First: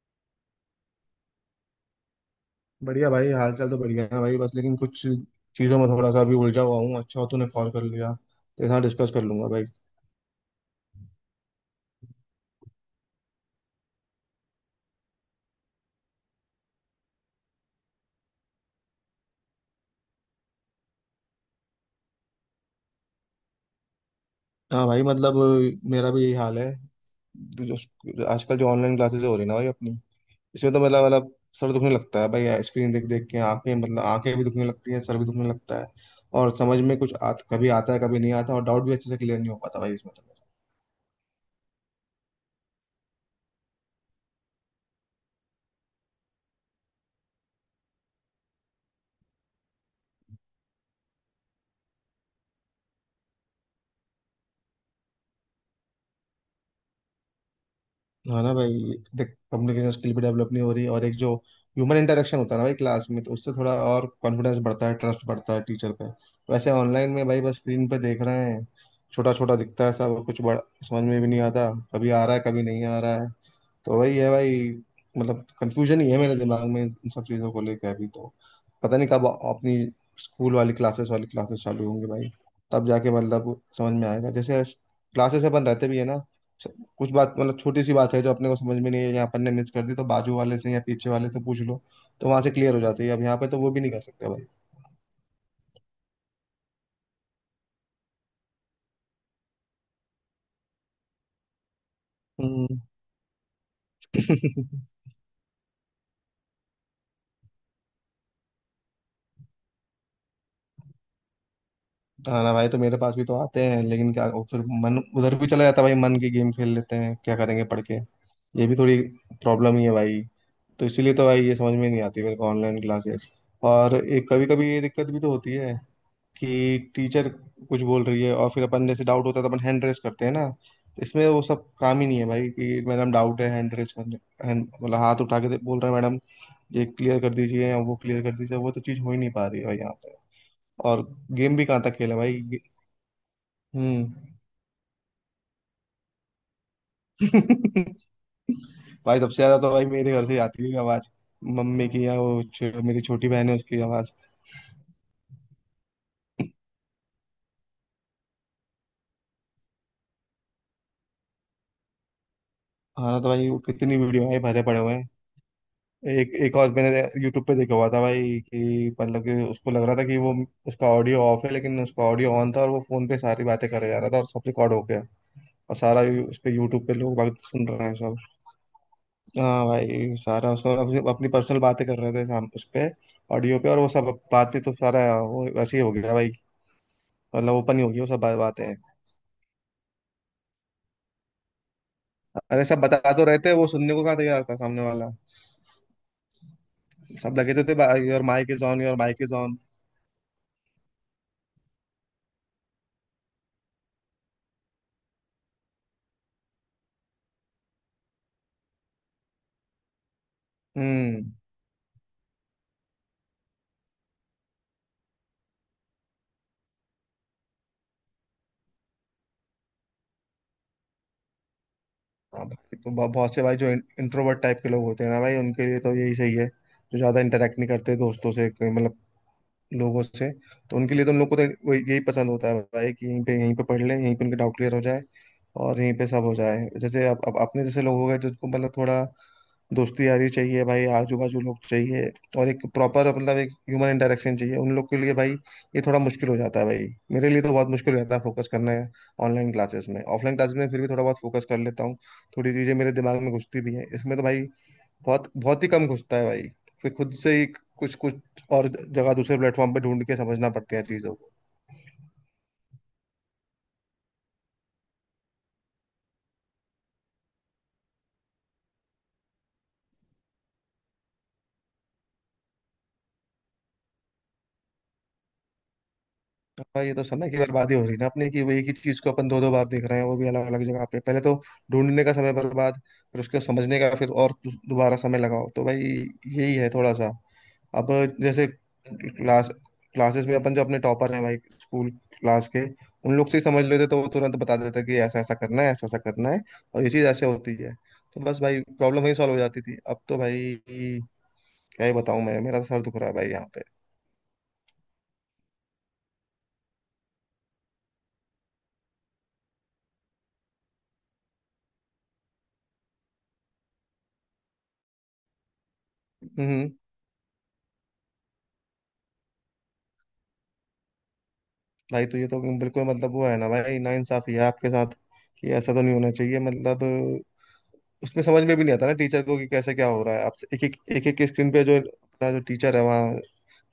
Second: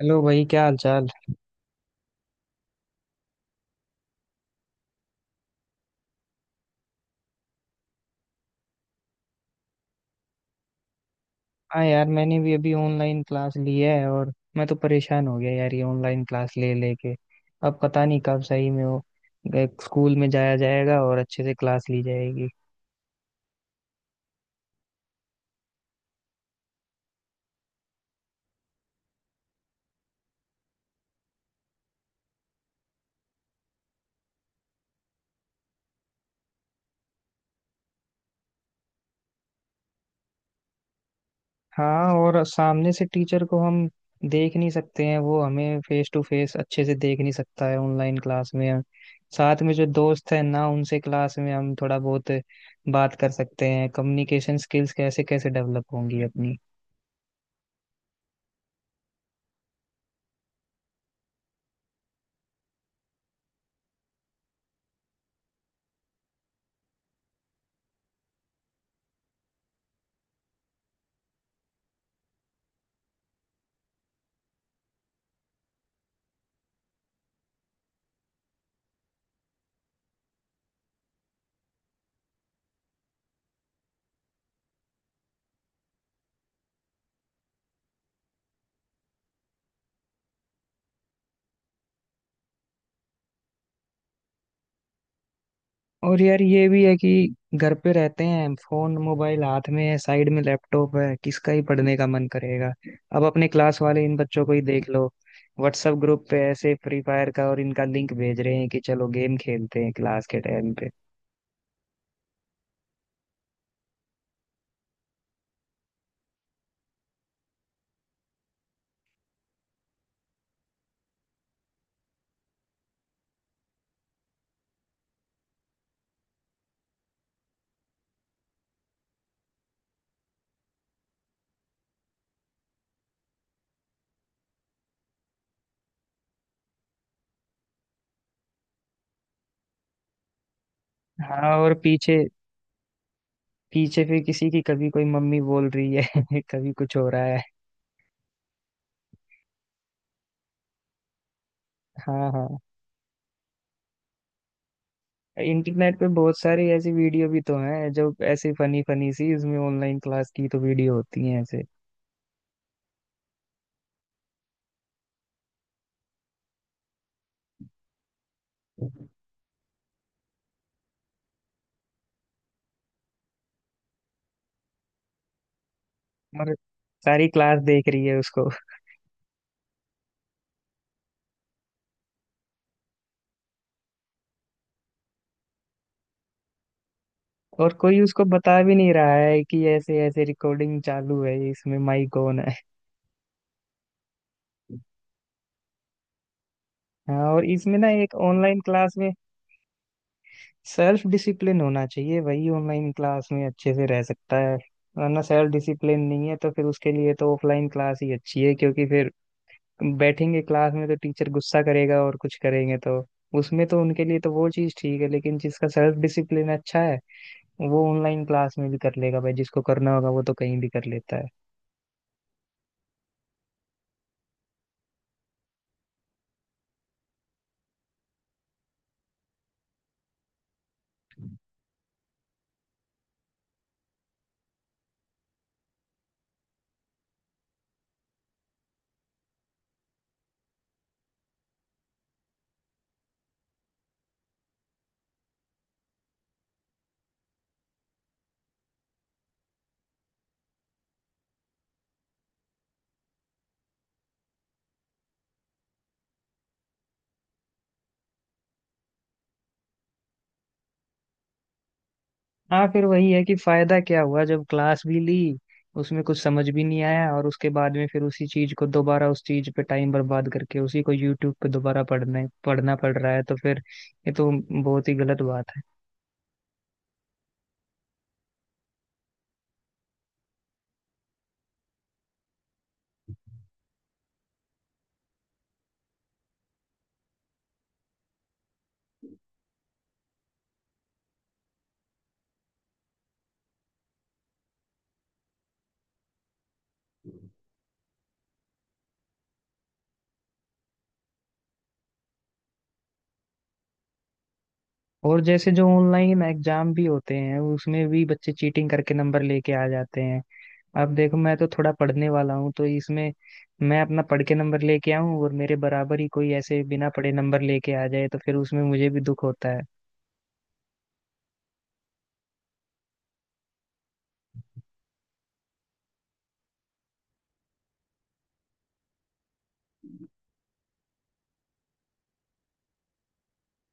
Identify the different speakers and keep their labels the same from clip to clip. Speaker 1: Hello भाई, क्या हाल चाल।
Speaker 2: बढ़िया भाई, हाल चाल तो बढ़िया है भाई। बस लेकिन कुछ चीज़ों में थोड़ा सा अभी उलझा हुआ हूँ। अच्छा हो तूने कॉल कर लिया, तेरे साथ डिस्कस कर लूंगा भाई।
Speaker 1: हाँ यार, मैंने भी अभी ऑनलाइन क्लास ली है। और मैं तो परेशान हो गया यार ये ऑनलाइन क्लास ले लेके। अब पता नहीं कब सही में वो एक स्कूल में जाया जाएगा और अच्छे से क्लास ली जाएगी।
Speaker 2: हाँ भाई, मतलब मेरा भी यही हाल है। तो आजकल जो ऑनलाइन क्लासेस हो रही है ना भाई अपनी, इसमें तो मतलब सर दुखने लगता है भाई। स्क्रीन देख देख के आंखें, मतलब आंखें भी दुखने लगती हैं, सर भी दुखने लगता है। और समझ में कुछ कभी आता है कभी नहीं आता, और डाउट भी अच्छे से क्लियर नहीं हो पाता भाई इसमें तो।
Speaker 1: हाँ, और सामने से टीचर को हम देख नहीं सकते हैं, वो हमें फेस टू फेस अच्छे से देख नहीं सकता है ऑनलाइन क्लास में। साथ में जो दोस्त है ना उनसे क्लास में हम थोड़ा बहुत बात कर सकते हैं, कम्युनिकेशन स्किल्स कैसे कैसे डेवलप होंगी अपनी।
Speaker 2: हाँ ना भाई, देख कम्युनिकेशन स्किल भी डेवलप नहीं हो रही, और एक जो ह्यूमन इंटरेक्शन होता है ना भाई क्लास में, तो उससे थोड़ा और कॉन्फिडेंस बढ़ता है, ट्रस्ट बढ़ता है टीचर पे। वैसे ऑनलाइन में भाई बस स्क्रीन पे देख रहे हैं, छोटा छोटा दिखता है सब कुछ बड़ा। समझ में भी नहीं आता कभी आ रहा है कभी नहीं आ रहा है। तो वही है भाई, मतलब कंफ्यूजन ही है मेरे दिमाग में इन सब चीज़ों को लेकर अभी तो। पता नहीं कब अपनी स्कूल वाली क्लासेस चालू होंगी भाई। तब जाके मतलब समझ में आएगा। जैसे क्लासेस अपन रहते भी है ना, स- कुछ बात, मतलब छोटी सी बात है जो अपने को समझ में नहीं है या अपन ने मिस कर दी, तो बाजू वाले से या पीछे वाले से पूछ लो, तो वहां से क्लियर हो जाती है। अब यहाँ पे तो वो भी नहीं कर सकते भाई।
Speaker 1: और यार, ये भी है कि घर पे रहते हैं, फोन मोबाइल हाथ में है, साइड में लैपटॉप है, किसका ही पढ़ने का मन करेगा।
Speaker 2: हम्म।
Speaker 1: अब अपने क्लास वाले इन बच्चों को ही देख लो, व्हाट्सएप ग्रुप पे ऐसे फ्री फायर का और इनका लिंक भेज रहे हैं कि चलो गेम खेलते हैं क्लास के टाइम पे।
Speaker 2: हाँ ना भाई, तो मेरे पास भी तो आते हैं, लेकिन क्या फिर मन उधर भी चला जाता है भाई, मन की गेम खेल लेते हैं, क्या करेंगे पढ़ के। ये भी थोड़ी प्रॉब्लम ही है भाई। तो इसीलिए तो भाई ये समझ में नहीं आती मेरे को ऑनलाइन क्लासेस। और एक कभी कभी ये दिक्कत भी तो होती है कि टीचर कुछ बोल रही है और फिर अपन जैसे डाउट होता है तो अपन हैंड रेस करते हैं ना, तो इसमें वो सब काम ही नहीं है भाई कि मैडम डाउट है हैंड रेस करने, मतलब हाथ उठा के बोल रहे हैं मैडम ये क्लियर कर दीजिए या वो क्लियर कर दीजिए, वो तो चीज़ हो ही नहीं पा रही है भाई यहाँ पे। और
Speaker 1: हाँ।
Speaker 2: गेम भी
Speaker 1: और
Speaker 2: कहाँ तक खेला
Speaker 1: पीछे
Speaker 2: भाई
Speaker 1: पीछे
Speaker 2: हम्म।
Speaker 1: फिर किसी की कभी कोई मम्मी बोल रही है, कभी कुछ हो रहा है।
Speaker 2: भाई सबसे ज्यादा तो भाई मेरे घर से ही आती है आवाज, मम्मी की या
Speaker 1: हाँ
Speaker 2: वो
Speaker 1: हाँ।
Speaker 2: मेरी छोटी बहन है उसकी आवाज।
Speaker 1: इंटरनेट पे बहुत सारी ऐसी वीडियो भी तो हैं जो ऐसी फनी फनी सी इसमें ऑनलाइन क्लास की तो वीडियो होती हैं ऐसे।
Speaker 2: हाँ ना, तो भाई वो कितनी वीडियो है, भरे पड़े हुए हैं। एक एक, और मैंने यूट्यूब पे देखा हुआ था भाई कि मतलब कि उसको लग रहा था कि वो, उसका ऑडियो ऑफ है लेकिन उसका ऑडियो ऑन था, और वो फोन पे सारी बातें करे जा रहा था और सब रिकॉर्ड हो गया। और सारा उस
Speaker 1: और
Speaker 2: पे यूट्यूब पे लोग
Speaker 1: सारी
Speaker 2: बात
Speaker 1: क्लास
Speaker 2: सुन रहे
Speaker 1: देख
Speaker 2: हैं
Speaker 1: रही
Speaker 2: सब।
Speaker 1: है उसको।
Speaker 2: हाँ भाई सारा, उसको अपनी अपनी पर्सनल बातें कर रहे थे साम उस पे ऑडियो पे, और वो सब बातें, तो सारा वो वैसे ही हो गया भाई। मतलब
Speaker 1: और
Speaker 2: ओपन ही हो
Speaker 1: कोई
Speaker 2: गई वो सब
Speaker 1: उसको बता भी
Speaker 2: बातें।
Speaker 1: नहीं रहा है कि ऐसे ऐसे रिकॉर्डिंग चालू है, इसमें माइक ऑन है।
Speaker 2: अरे सब बता तो रहे थे, वो सुनने को कहाँ तैयार था सामने वाला।
Speaker 1: हाँ।
Speaker 2: सब
Speaker 1: और
Speaker 2: लगे तो थे,
Speaker 1: इसमें ना एक
Speaker 2: your mic
Speaker 1: online
Speaker 2: is on,
Speaker 1: class
Speaker 2: your
Speaker 1: में
Speaker 2: mic is on.
Speaker 1: Self discipline होना चाहिए, वही ऑनलाइन क्लास में अच्छे से रह सकता है। वरना सेल्फ डिसिप्लिन नहीं है तो फिर उसके लिए तो ऑफलाइन क्लास ही अच्छी है, क्योंकि फिर बैठेंगे क्लास में तो
Speaker 2: हम्म।
Speaker 1: टीचर गुस्सा करेगा और कुछ करेंगे तो उसमें तो उनके लिए तो वो चीज़ ठीक है। लेकिन जिसका सेल्फ डिसिप्लिन अच्छा है, वो ऑनलाइन क्लास में भी कर लेगा भाई, जिसको करना होगा वो तो कहीं भी कर लेता है।
Speaker 2: हाँ भाई, तो बहुत से भाई जो इंट्रोवर्ट टाइप के लोग होते हैं ना भाई, उनके लिए तो यही सही है, जो ज्यादा इंटरेक्ट नहीं करते दोस्तों से, कोई मतलब लोगों से। तो उनके लिए तो, उन लोग को तो यही पसंद होता है भाई, कि यहीं पे पढ़ लें, यहीं पे उनके डाउट क्लियर हो जाए और यहीं पे सब हो जाए। जैसे अब अपने जैसे लोग हो गए, जिनको मतलब थोड़ा दोस्ती यारी चाहिए भाई, आजू बाजू लोग चाहिए, और एक प्रॉपर मतलब एक ह्यूमन इंटरेक्शन चाहिए उन लोग के लिए भाई। ये थोड़ा मुश्किल हो जाता है भाई, मेरे लिए तो बहुत मुश्किल हो जाता है फोकस करना है ऑनलाइन क्लासेस में। ऑफलाइन क्लासेस में फिर भी थोड़ा बहुत फोकस कर लेता हूँ, थोड़ी चीजें मेरे दिमाग में घुसती भी हैं। इसमें तो भाई बहुत बहुत ही कम घुसता है भाई। फिर खुद से ही कुछ कुछ और जगह दूसरे प्लेटफॉर्म पे ढूंढ के समझना पड़ती है चीजों को।
Speaker 1: हाँ, फिर वही है कि फायदा क्या हुआ जब क्लास भी ली, उसमें कुछ समझ भी नहीं आया, और उसके बाद में फिर उसी चीज को दोबारा उस चीज पे टाइम बर्बाद करके उसी को यूट्यूब पे दोबारा पढ़ने पढ़ना पड़ रहा है, तो फिर ये तो बहुत ही गलत बात है।
Speaker 2: हाँ, ये तो समय की बर्बादी हो रही है ना अपने की, वो एक ही चीज को अपन दो दो बार देख रहे हैं, वो भी अलग अलग जगह पे। पहले तो ढूंढने का समय बर्बाद, फिर उसको समझने का, फिर और दोबारा समय लगाओ तो भाई। यही है थोड़ा सा। अब जैसे क्लास क्लासेस में अपन जो अपने टॉपर हैं भाई, स्कूल क्लास के, उन लोग से ही समझ लेते तो वो तुरंत बता देते कि ऐसा ऐसा करना है, ऐसा ऐसा करना है, और ये चीज ऐसे होती है। तो बस भाई, प्रॉब्लम वही सॉल्व हो जाती थी। अब तो भाई क्या ही बताऊं मैं, मेरा तो सर दुख रहा है भाई यहाँ पे।
Speaker 1: और जैसे जो ऑनलाइन एग्जाम भी होते हैं उसमें भी बच्चे चीटिंग करके नंबर लेके आ जाते हैं। अब देखो, मैं तो थोड़ा पढ़ने वाला हूँ, तो इसमें मैं अपना पढ़ के नंबर लेके आऊँ और मेरे बराबर ही कोई
Speaker 2: हम्म
Speaker 1: ऐसे
Speaker 2: हम्म।
Speaker 1: बिना पढ़े नंबर लेके आ जाए तो फिर उसमें मुझे भी दुख होता है।
Speaker 2: भाई तो ये तो बिल्कुल मतलब वो है ना भाई, ना इंसाफी है आपके साथ, कि ऐसा तो नहीं होना चाहिए। मतलब उसमें समझ में भी नहीं आता ना टीचर को कि कैसे क्या हो रहा है। आप एक एक स्क्रीन पे जो अपना जो टीचर है वहाँ,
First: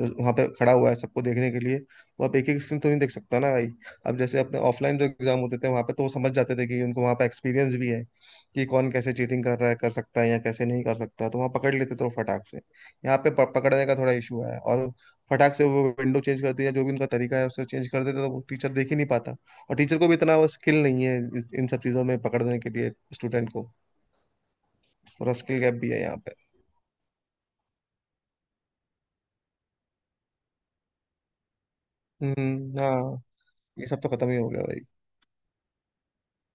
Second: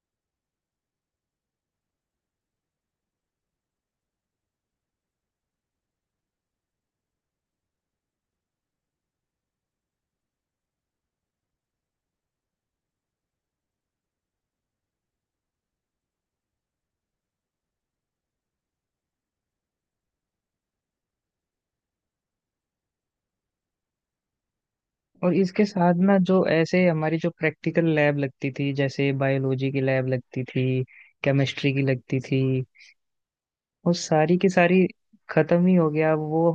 Speaker 2: जो वहाँ पे खड़ा हुआ है सबको देखने के लिए, वो आप एक एक स्क्रीन तो नहीं देख सकता ना भाई। अब जैसे अपने ऑफलाइन जो एग्जाम होते थे, वहाँ पे तो वो समझ जाते थे, कि उनको वहाँ पे एक्सपीरियंस भी है कि कौन कैसे चीटिंग कर रहा है, कर सकता है या कैसे नहीं कर सकता, तो वहाँ पकड़ लेते थे वो फटाक से। यहाँ पे पकड़ने का थोड़ा इशू है, और फटाक से वो विंडो चेंज कर दिया, जो भी उनका तरीका है उससे चेंज कर देते तो वो टीचर देख ही नहीं पाता। और टीचर को भी इतना वो स्किल नहीं है इन सब चीज़ों में पकड़ने के लिए स्टूडेंट को,
Speaker 1: और
Speaker 2: थोड़ा स्किल
Speaker 1: इसके
Speaker 2: गैप भी
Speaker 1: साथ
Speaker 2: है
Speaker 1: ना,
Speaker 2: यहाँ पे।
Speaker 1: जो ऐसे हमारी जो प्रैक्टिकल लैब लगती थी, जैसे बायोलॉजी की लैब लगती थी, केमिस्ट्री की लगती थी,
Speaker 2: हम्म। हाँ, ये
Speaker 1: वो
Speaker 2: सब तो खत्म ही
Speaker 1: सारी
Speaker 2: हो
Speaker 1: की
Speaker 2: गया भाई।
Speaker 1: सारी खत्म ही हो गया अब वो।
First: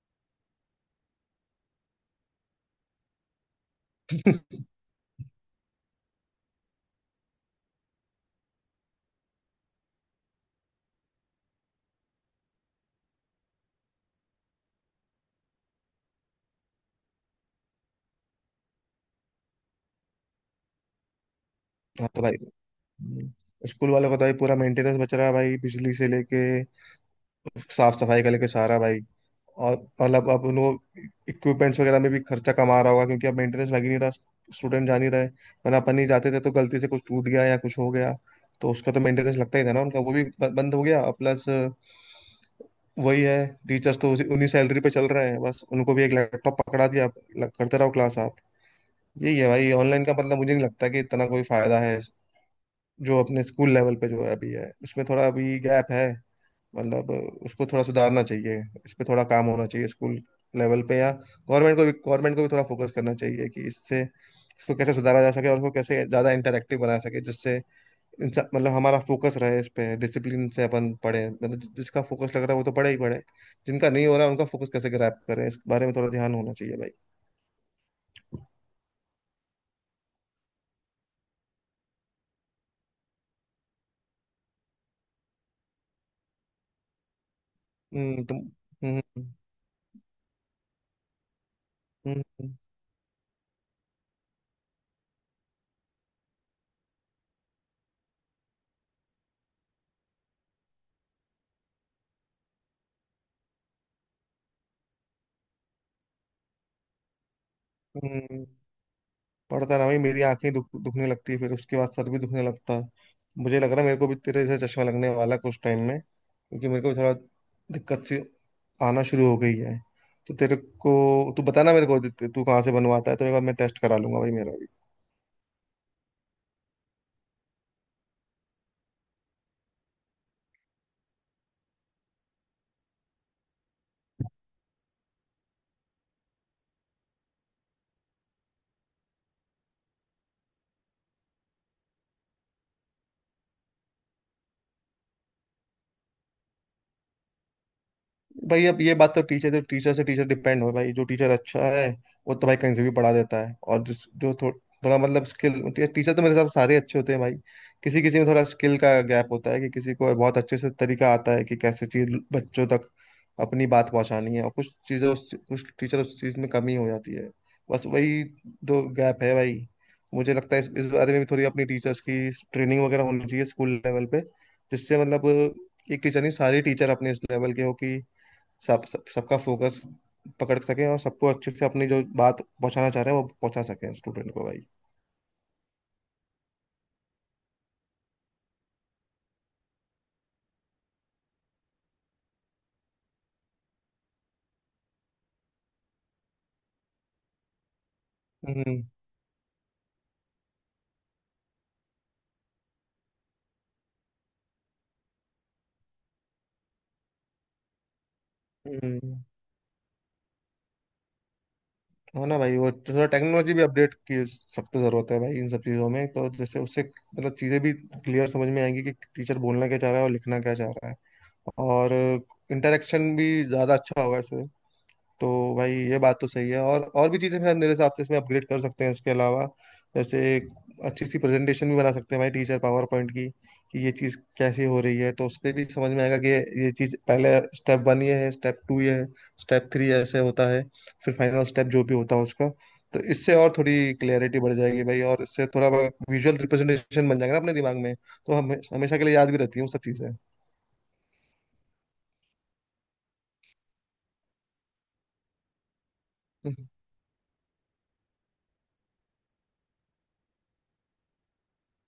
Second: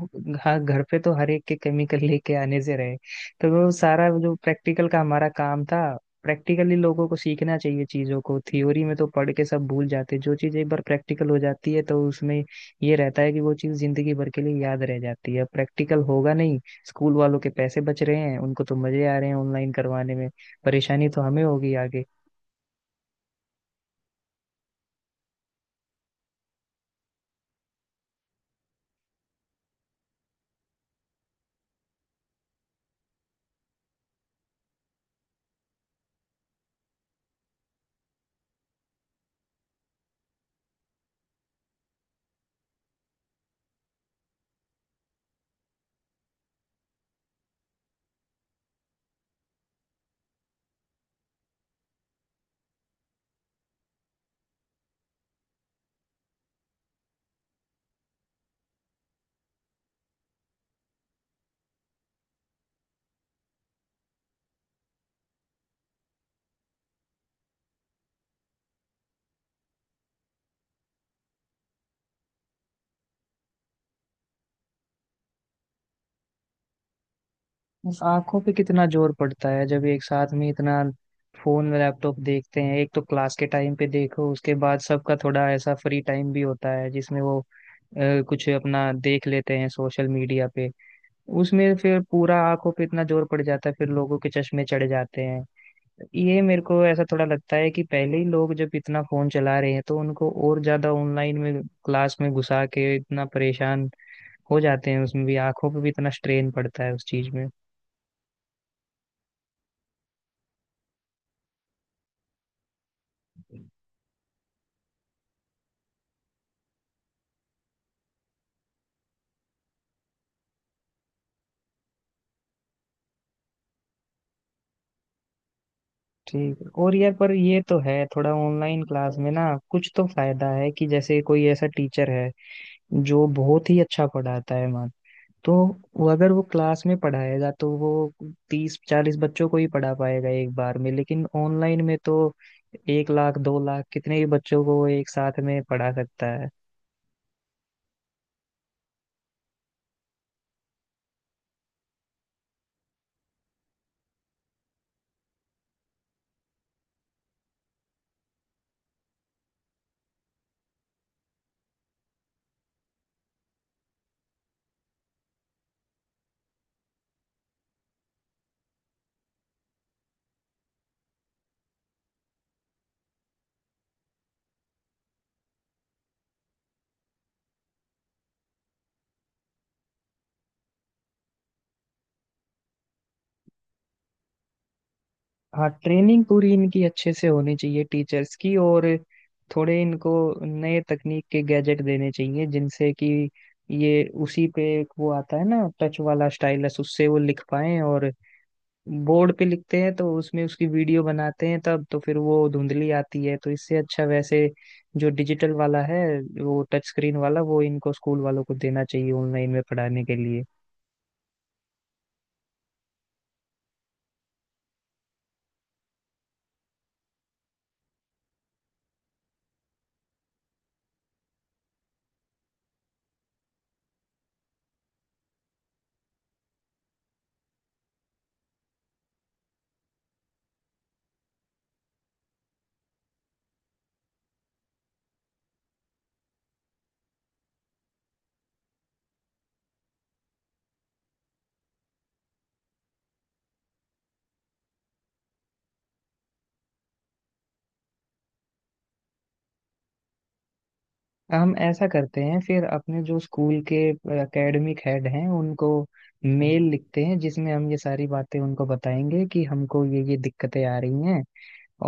Speaker 1: हाँ, घर पे तो हर एक के केमिकल लेके आने से रहे। तो वो सारा जो प्रैक्टिकल का हमारा काम था, प्रैक्टिकली लोगों को सीखना चाहिए चीजों को, थ्योरी में तो पढ़ के सब भूल जाते हैं। जो चीज एक बार प्रैक्टिकल हो जाती है तो उसमें ये रहता है कि वो चीज जिंदगी भर के लिए याद रह जाती है। अब प्रैक्टिकल होगा नहीं। स्कूल वालों के पैसे बच रहे हैं, उनको तो मजे आ रहे हैं ऑनलाइन करवाने में। परेशानी तो हमें होगी आगे।
Speaker 2: हाँ तो भाई, हम्म। स्कूल वालों का तो भाई पूरा मेंटेनेंस बच रहा है भाई, बिजली से लेके, साफ सफाई का लेके, सारा भाई। और मतलब अब उन इक्विपमेंट्स वगैरह में भी खर्चा कम आ रहा होगा, क्योंकि अब मेंटेनेंस लग ही नहीं रहा, स्टूडेंट जा नहीं रहे। वरना अपन ही जाते थे तो गलती से कुछ टूट गया या कुछ हो गया तो उसका तो मेंटेनेंस लगता ही था ना उनका, वो भी बंद हो गया। प्लस वही है, टीचर्स तो उसी उन्हीं सैलरी पे चल रहे हैं, बस उनको भी एक लैपटॉप पकड़ा दिया, करते रहो क्लास आप। यही है भाई ऑनलाइन का मतलब। मुझे नहीं लगता कि इतना कोई फायदा है। जो अपने स्कूल लेवल पे जो है अभी है, उसमें थोड़ा अभी गैप है। मतलब उसको थोड़ा सुधारना चाहिए, इस पे थोड़ा काम होना चाहिए स्कूल लेवल पे। या गवर्नमेंट को भी, गवर्नमेंट को भी थोड़ा फोकस करना चाहिए कि इससे इसको कैसे सुधारा जा सके और उसको कैसे ज़्यादा इंटरेक्टिव बनाया सके, जिससे इंसान, मतलब हमारा फोकस रहे इस पे। डिसिप्लिन से अपन पढ़े, मतलब जिसका फोकस लग रहा है वो तो पढ़े ही पढ़े, जिनका नहीं हो रहा है उनका फोकस कैसे ग्रैप करें इस बारे में थोड़ा ध्यान होना चाहिए भाई।
Speaker 1: बस आंखों पे कितना जोर पड़ता है जब एक साथ में इतना फोन में लैपटॉप देखते हैं। एक तो क्लास के टाइम पे देखो, उसके बाद सबका थोड़ा ऐसा फ्री टाइम भी होता है जिसमें वो
Speaker 2: हम्म। तुम।
Speaker 1: कुछ अपना
Speaker 2: हम्म।
Speaker 1: देख
Speaker 2: हम्म।
Speaker 1: लेते हैं सोशल मीडिया पे। उसमें फिर पूरा
Speaker 2: हम्म।
Speaker 1: आंखों पे इतना जोर पड़ जाता है, फिर लोगों के चश्मे चढ़ जाते हैं। ये मेरे को ऐसा थोड़ा लगता है कि पहले ही लोग जब इतना फोन चला रहे हैं, तो उनको और ज्यादा ऑनलाइन में क्लास में घुसा के इतना परेशान हो जाते हैं, उसमें भी आंखों पे भी इतना स्ट्रेन पड़ता है उस चीज में।
Speaker 2: हम्म, हम्म। पड़ता ना भाई, मेरी आंखें दुखने लगती है, फिर उसके बाद सर भी दुखने लगता है। मुझे लग रहा है मेरे को भी तेरे से चश्मा लगने वाला है कुछ टाइम में, क्योंकि मेरे को भी थोड़ा दिक्कत सी आना शुरू हो गई है। तो तेरे को तू बताना मेरे को, तू कहाँ से बनवाता है, तो एक बार मैं टेस्ट करा लूंगा भाई मेरा भी।
Speaker 1: ठीक है। और यार, पर ये तो है थोड़ा ऑनलाइन क्लास में ना कुछ तो फायदा है, कि जैसे कोई ऐसा टीचर है जो बहुत ही अच्छा पढ़ाता है मान, तो वो अगर वो क्लास में पढ़ाएगा तो वो 30 40 बच्चों को ही पढ़ा पाएगा एक बार में, लेकिन ऑनलाइन में तो 1 लाख 2 लाख कितने ही बच्चों को वो एक साथ में पढ़ा सकता है।
Speaker 2: भाई अब ये बात तो टीचर से टीचर डिपेंड हो भाई, जो टीचर अच्छा है वो तो भाई कहीं से भी पढ़ा देता है। और जिस जो थोड़ा मतलब स्किल, टीचर तो मेरे हिसाब से सारे अच्छे होते हैं भाई। किसी किसी में थोड़ा स्किल का गैप होता है कि किसी को बहुत अच्छे से तरीका आता है कि कैसे चीज बच्चों तक अपनी बात पहुंचानी है, और कुछ चीजें उस कुछ टीचर उस चीज में कमी हो जाती है। बस वही दो गैप है भाई। मुझे लगता है इस बारे में भी थोड़ी अपनी टीचर्स की ट्रेनिंग वगैरह होनी चाहिए स्कूल लेवल पे, जिससे मतलब एक टीचर नहीं सारे टीचर अपने इस लेवल के हो, कि सब सबका फोकस पकड़ सके और सबको अच्छे से अपनी जो बात पहुंचाना चाह रहे हैं वो पहुंचा सके स्टूडेंट को भाई।
Speaker 1: हाँ, ट्रेनिंग पूरी इनकी अच्छे से होनी चाहिए टीचर्स की। और थोड़े इनको नए तकनीक के गैजेट देने चाहिए, जिनसे कि ये उसी पे एक वो आता है ना टच वाला स्टाइलस, उससे वो लिख पाए। और
Speaker 2: हम्म
Speaker 1: बोर्ड पे लिखते हैं तो उसमें उसकी वीडियो बनाते हैं, तब तो फिर वो धुंधली आती है, तो इससे अच्छा वैसे जो डिजिटल वाला है, वो टच स्क्रीन वाला, वो इनको स्कूल वालों को देना चाहिए
Speaker 2: हम्म।
Speaker 1: ऑनलाइन में पढ़ाने के लिए।
Speaker 2: है ना भाई, वो थोड़ा टेक्नोलॉजी भी अपडेट की सख्त जरूरत है भाई इन सब चीजों में, तो जैसे उससे मतलब चीजें भी क्लियर समझ में आएंगी कि टीचर बोलना क्या चाह रहा है और लिखना क्या चाह रहा है, और इंटरेक्शन भी ज्यादा अच्छा होगा इससे। तो भाई ये बात तो सही है, और भी चीज़ें शायद मेरे हिसाब से इसमें अपग्रेड कर सकते हैं इसके अलावा। जैसे एक अच्छी सी प्रेजेंटेशन भी बना सकते हैं भाई टीचर पावर पॉइंट की, कि ये चीज़ कैसे हो रही है, तो उसपे भी समझ में आएगा कि ये चीज़ पहले, स्टेप वन ये है, स्टेप टू ये है, स्टेप थ्री ऐसे होता है, फिर फाइनल स्टेप जो भी होता है उसका। तो इससे और थोड़ी क्लियरिटी बढ़ जाएगी भाई, और इससे थोड़ा विजुअल रिप्रेजेंटेशन बन जाएगा ना अपने दिमाग में, तो हम हमेशा के लिए याद भी रहती हैं वो सब चीज़ें।
Speaker 1: हम ऐसा करते हैं फिर, अपने जो स्कूल के एकेडमिक हेड हैं उनको मेल
Speaker 2: हम्म
Speaker 1: लिखते हैं, जिसमें हम ये सारी बातें उनको बताएंगे कि हमको ये दिक्कतें आ रही हैं।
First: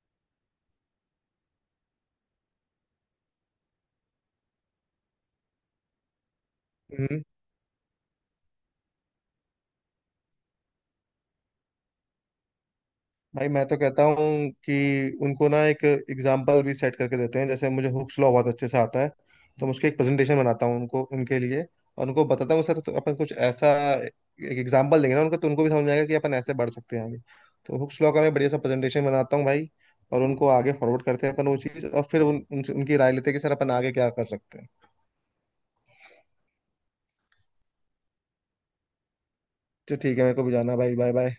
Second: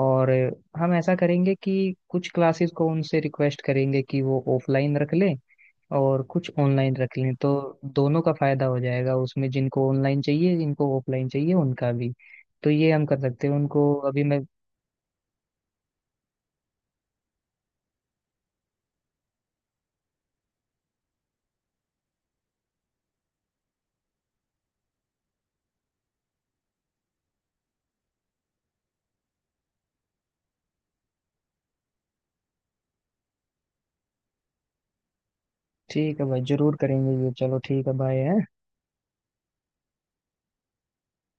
Speaker 1: और हम ऐसा करेंगे कि कुछ क्लासेस को उनसे रिक्वेस्ट करेंगे कि वो ऑफलाइन रख लें और कुछ ऑनलाइन रख
Speaker 2: हम्म।
Speaker 1: लें, तो दोनों का फायदा हो जाएगा उसमें, जिनको ऑनलाइन चाहिए, जिनको ऑफलाइन चाहिए उनका भी। तो ये हम कर सकते
Speaker 2: भाई
Speaker 1: हैं
Speaker 2: मैं तो
Speaker 1: उनको,
Speaker 2: कहता
Speaker 1: अभी
Speaker 2: हूँ
Speaker 1: मैं।
Speaker 2: कि उनको ना एक एग्जाम्पल भी सेट करके देते हैं। जैसे मुझे हुक्स लॉ बहुत अच्छे से आता है, तो मैं उसकी एक प्रेजेंटेशन बनाता हूँ उनको उनके लिए, और उनको बताता हूँ सर तो अपन कुछ ऐसा एक एग्जाम्पल देंगे ना उनको, तो उनको भी समझ में आएगा कि अपन ऐसे बढ़ सकते हैं आगे। तो हुक्स लॉ का मैं बढ़िया सा प्रेजेंटेशन बनाता हूँ भाई, और उनको आगे फॉरवर्ड करते हैं अपन वो चीज़, और फिर उनकी राय लेते हैं कि सर अपन आगे क्या कर सकते हैं।
Speaker 1: ठीक है भाई, जरूर करेंगे ये, चलो ठीक है, बाय।
Speaker 2: तो ठीक है, मेरे को भी जाना है भाई। Bye bye.